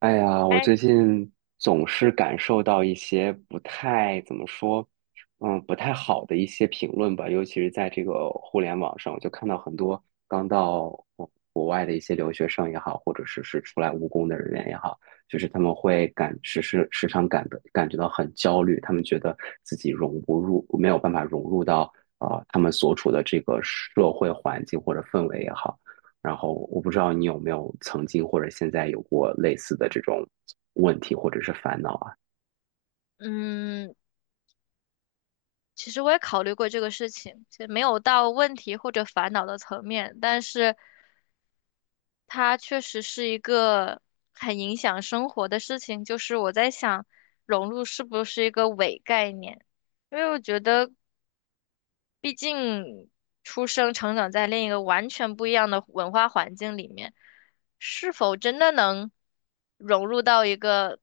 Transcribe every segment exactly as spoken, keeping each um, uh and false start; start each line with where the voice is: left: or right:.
right: 哎呀，我
left: 哎，
right: 最近总是感受到一些不太怎么说，嗯，不太好的一些评论吧，尤其是在这个互联网上，我就看到很多刚到国国外的一些留学生也好，或者是是出来务工的人员也好，就是他们会感时时时常感的感觉到很焦虑，他们觉得自己融不入，没有办法融入到呃他们所处的这个社会环境或者氛围也好。然后我不知道你有没有曾经或者现在有过类似的这种问题或者是烦恼啊？
left: 嗯，其实我也考虑过这个事情，其实没有到问题或者烦恼的层面，但是它确实是一个很影响生活的事情。就是我在想，融入是不是一个伪概念？因为我觉得，毕竟出生成长在另一个完全不一样的文化环境里面，是否真的能融入到一个？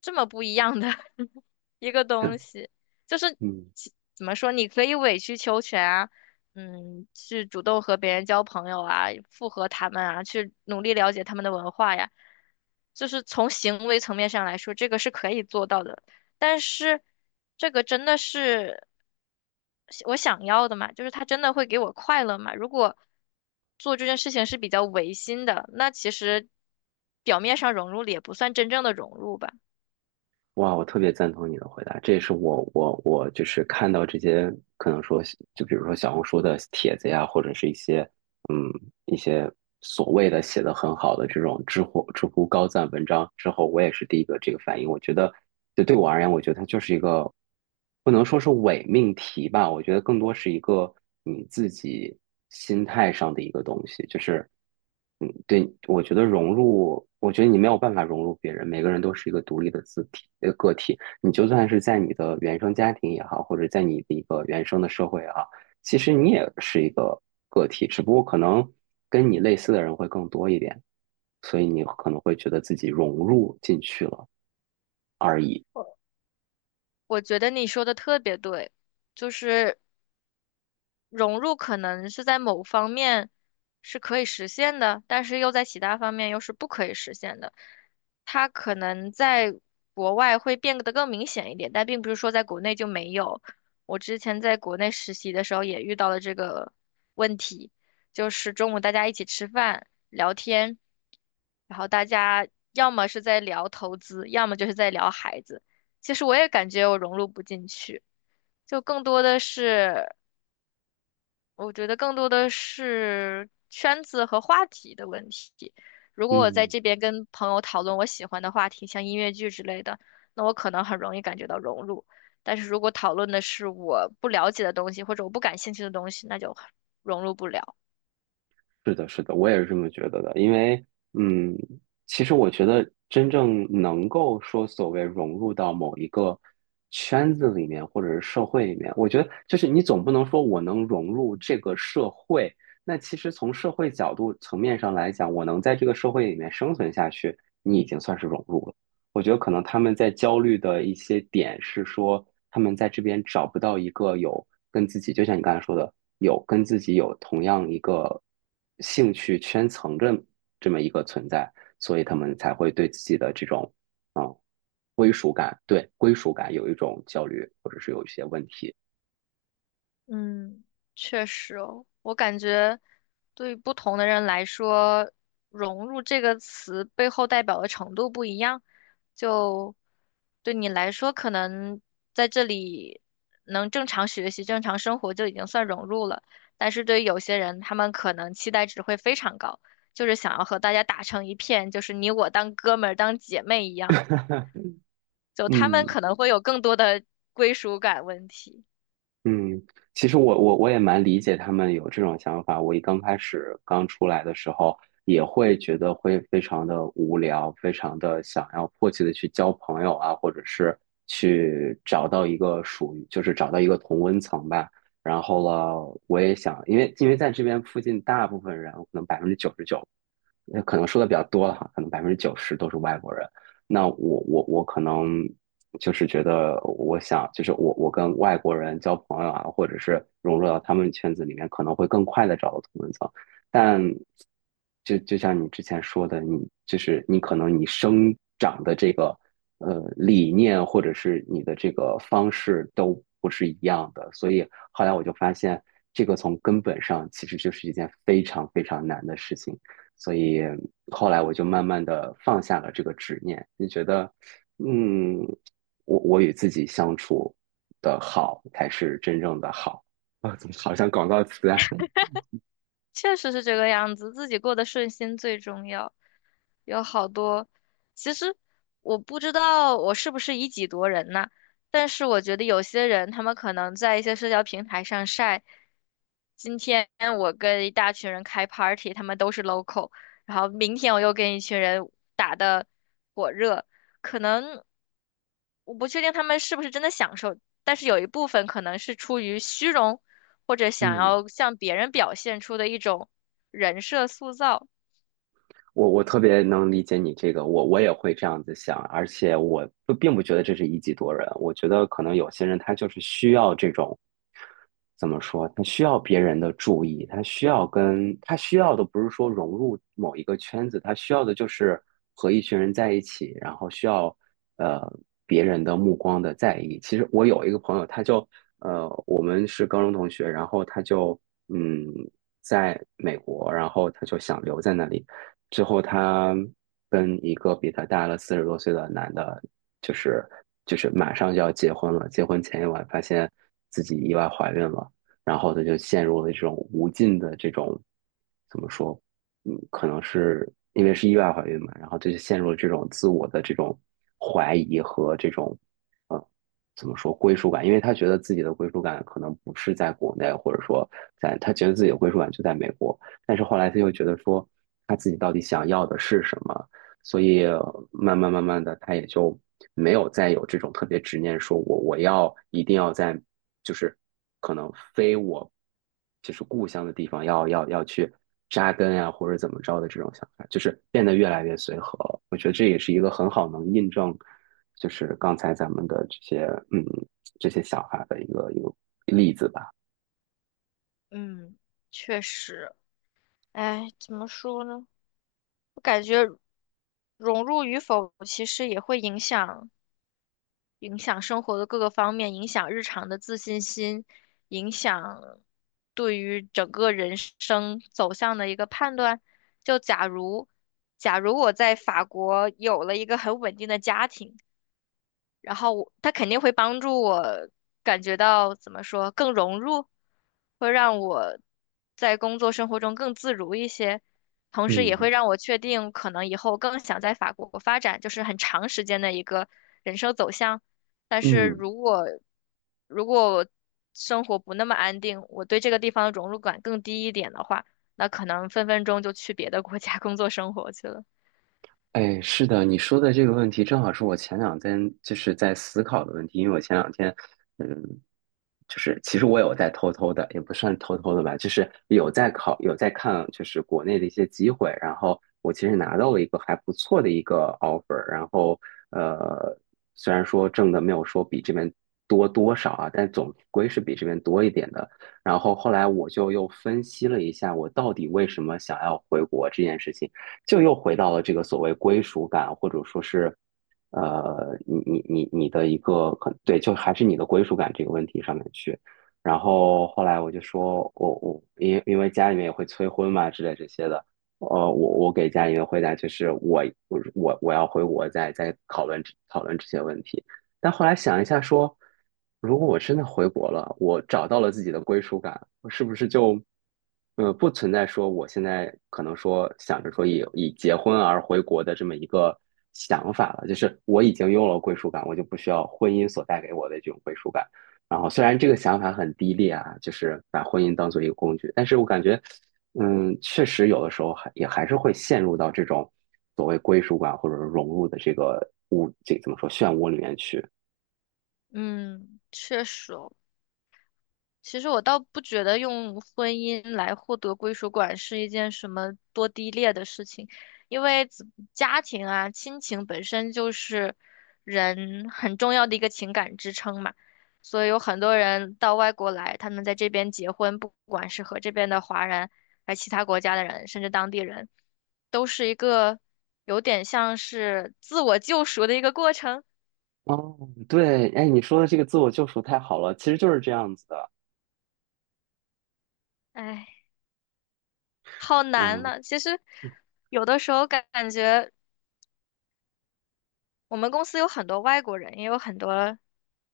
left: 这么不一样的 一个东西，就是
right: 嗯。
left: 其怎么说，你可以委曲求全啊，嗯，去主动和别人交朋友啊，附和他们啊，去努力了解他们的文化呀，就是从行为层面上来说，这个是可以做到的，但是这个真的是我想要的嘛，就是他真的会给我快乐嘛？如果做这件事情是比较违心的，那其实表面上融入了也不算真正的融入吧。
right: 哇，我特别赞同你的回答，这也是我我我就是看到这些可能说，就比如说小红书的帖子呀，或者是一些嗯一些所谓的写的很好的这种知乎知乎高赞文章之后，我也是第一个这个反应。我觉得，就对我而言，我觉得它就是一个不能说是伪命题吧，我觉得更多是一个你自己心态上的一个东西，就是嗯，对，我觉得融入，我觉得你没有办法融入别人，每个人都是一个独立的字体，呃，个体。你就算是在你的原生家庭也好，或者在你的一个原生的社会也好，其实你也是一个个体，只不过可能跟你类似的人会更多一点，所以你可能会觉得自己融入进去了而已。
left: 我觉得你说的特别对，就是融入可能是在某方面是可以实现的，但是又在其他方面又是不可以实现的。它可能在国外会变得更明显一点，但并不是说在国内就没有。我之前在国内实习的时候也遇到了这个问题，就是中午大家一起吃饭聊天，然后大家要么是在聊投资，要么就是在聊孩子。其实我也感觉我融入不进去。就更多的是，我觉得更多的是圈子和话题的问题。如果我在
right: 嗯，
left: 这边跟朋友讨论我喜欢的话题，像音乐剧之类的，那我可能很容易感觉到融入。但是如果讨论的是我不了解的东西，或者我不感兴趣的东西，那就很融入不了。
right: 是的，是的，我也是这么觉得的。因为，嗯，其实我觉得真正能够说所谓融入到某一个圈子里面，或者是社会里面，我觉得就是你总不能说我能融入这个社会。那其实从社会角度层面上来讲，我能在这个社会里面生存下去，你已经算是融入了。我觉得可能他们在焦虑的一些点是说，他们在这边找不到一个有跟自己，就像你刚才说的，有跟自己有同样一个兴趣圈层的这么一个存在，所以他们才会对自己的这种归属感，对归属感有一种焦虑，或者是有一些问题。
left: 嗯，确实哦，我感觉对于不同的人来说，融入这个词背后代表的程度不一样。就对你来说，可能在这里能正常学习、正常生活就已经算融入了。但是对于有些人，他们可能期待值会非常高，就是想要和大家打成一片，就是你我当哥们儿、当姐妹一样。就他们
right: 嗯，
left: 可能会有更多的归属感问题。
right: 嗯，其实我我我也蛮理解他们有这种想法。我一刚开始刚出来的时候，也会觉得会非常的无聊，非常的想要迫切的去交朋友啊，或者是去找到一个属于，就是找到一个同温层吧。然后了，我也想，因为因为在这边附近，大部分人可能百分之九十九呃可能说的比较多了哈，可能百分之九十都是外国人。那我我我可能就是觉得，我想就是我我跟外国人交朋友啊，或者是融入到他们圈子里面，可能会更快的找到同文层。但就就像你之前说的，你就是你可能你生长的这个呃理念，或者是你的这个方式都不是一样的，所以后来我就发现，这个从根本上其实就是一件非常非常难的事情。所以后来我就慢慢的放下了这个执念，就觉得，嗯，我我与自己相处的好才是真正的好啊，怎么好像广告词啊？
left: 确实是这个样子，自己过得顺心最重要。有好多，其实我不知道我是不是以己度人呐，但是我觉得有些人他们可能在一些社交平台上晒，今天我跟一大群人开 party,他们都是 local,然后明天我又跟一群人打的火热，可能我不确定他们是不是真的享受，但是有一部分可能是出于虚荣。或者想
right: 嗯，
left: 要向别人表现出的一种人设塑造。
right: 我我特别能理解你这个，我我也会这样子想，而且我不并不觉得这是一己夺人，我觉得可能有些人他就是需要这种，怎么说，他需要别人的注意，他需要跟他需要的不是说融入某一个圈子，他需要的就是和一群人在一起，然后需要呃别人的目光的在意。其实我有一个朋友，他就呃我们是高中同学，然后他就嗯在美国，然后他就想留在那里。最后她跟一个比她大了四十多岁的男的，就是就是马上就要结婚了，结婚前一晚发现自己意外怀孕了，然后她就陷入了这种无尽的这种怎么说，嗯，可能是因为是意外怀孕嘛，然后她就陷入了这种自我的这种怀疑和这种，呃怎么说归属感，因为她觉得自己的归属感可能不是在国内，或者说在她觉得自己的归属感就在美国，但是后来他又觉得说他自己到底想要的是什么，所以慢慢慢慢的他也就没有再有这种特别执念，说我我要一定要在就是可能非我就是故乡的地方要要要去扎根呀、啊或者怎么着的这种想法，就是变得越来越随和了。我觉得这也是一个很好能印证，就是刚才咱们的这些嗯这些想法的一个一个例子吧。
left: 嗯，确实，哎，怎么说呢？我感觉融入与否其实也会影响影响生活的各个方面，影响日常的自信心，影响对于整个人生走向的一个判断。就假如，假如我在法国有了一个很稳定的家庭。然后我它肯定会帮助我感觉到怎么说更融入，会让我在工作生活中更自如一些，同时也会
right: 嗯
left: 让我确定可能以后更想在法国发展，就是很长时间的一个人生走向。但是
right: 嗯。
left: 如果如果我生活不那么安定，我对这个地方的融入感更低一点的话，那可能分分钟就去别的国家工作生活去了。
right: 哎，是的，你说的这个问题正好是我前两天就是在思考的问题，因为我前两天，嗯，就是其实我有在偷偷的，也不算偷偷的吧，就是有在考，有在看，就是国内的一些机会，然后我其实拿到了一个还不错的一个 offer,然后呃，虽然说挣的没有说比这边多多少啊，但总归是比这边多一点的。然后后来我就又分析了一下，我到底为什么想要回国这件事情。就又回到了这个所谓归属感，或者说是，呃，你你你你的一个可对，就还是你的归属感这个问题上面去。然后后来我就说，我我因为因为家里面也会催婚嘛之类这些的，呃，我我给家里面回答就是我我我我要回国再再讨论讨论这些问题。但后来想一下说，如果我真的回国了，我找到了自己的归属感，我是不是就，呃，不存在说我现在可能说想着说以以结婚而回国的这么一个想法了？就是我已经有了归属感，我就不需要婚姻所带给我的这种归属感。然后虽然这个想法很低劣啊，就是把婚姻当做一个工具，但是我感觉，嗯，确实有的时候还也还是会陷入到这种所谓归属感或者是融入的这个物这怎么说漩涡里面去。
left: 嗯，确实，其实我倒不觉得用婚姻来获得归属感是一件什么多低劣的事情，因为子家庭啊、亲情本身就是人很重要的一个情感支撑嘛，所以有很多人到外国来，他们在这边结婚，不管是和这边的华人，还是其他国家的人，甚至当地人，都是一个有点像是自我救赎的一个过程。
right: 哦，对，哎，你说的这个自我救赎太好了，其实就是这样子的，
left: 唉，好难
right: 嗯。
left: 呐，其实有的时候感感觉。我们公司有很多外国人，也有很多，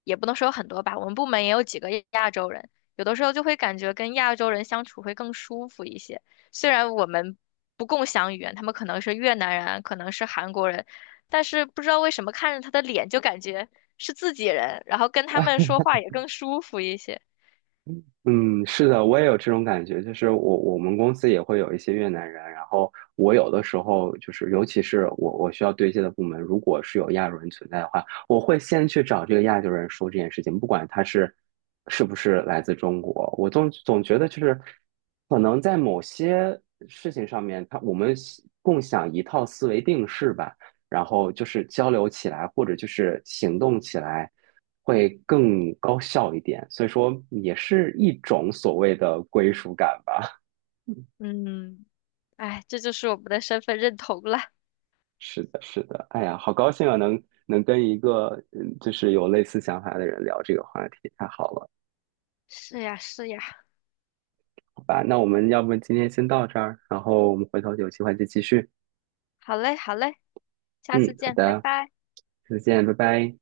left: 也不能说有很多吧，我们部门也有几个亚洲人，有的时候就会感觉跟亚洲人相处会更舒服一些。虽然我们不共享语言，他们可能是越南人，可能是韩国人，但是不知道为什么看着他的脸就感觉是自己人，然后跟他们说话也更舒服一些。
right: 嗯，是的，我也有这种感觉，就是我我们公司也会有一些越南人，然后我有的时候就是，尤其是我我需要对接的部门，如果是有亚洲人存在的话，我会先去找这个亚洲人说这件事情，不管他是是不是来自中国，我总总觉得就是可能在某些事情上面，他我们共享一套思维定式吧，然后就是交流起来或者就是行动起来。会更高效一点，所以说也是一种所谓的归属感吧。
left: 嗯，哎，这就是我们的身份认同了。
right: 是的，是的，哎呀，好高兴啊，能能跟一个嗯，就是有类似想法的人聊这个话题，太好了，
left: 是呀，是呀。
right: 好吧？那我们要不今天先到这儿，然后我们回头有机会再继续。
left: 好嘞，好嘞，下次
right: 嗯，好
left: 见，拜
right: 的，
left: 拜。
right: 再见，拜拜。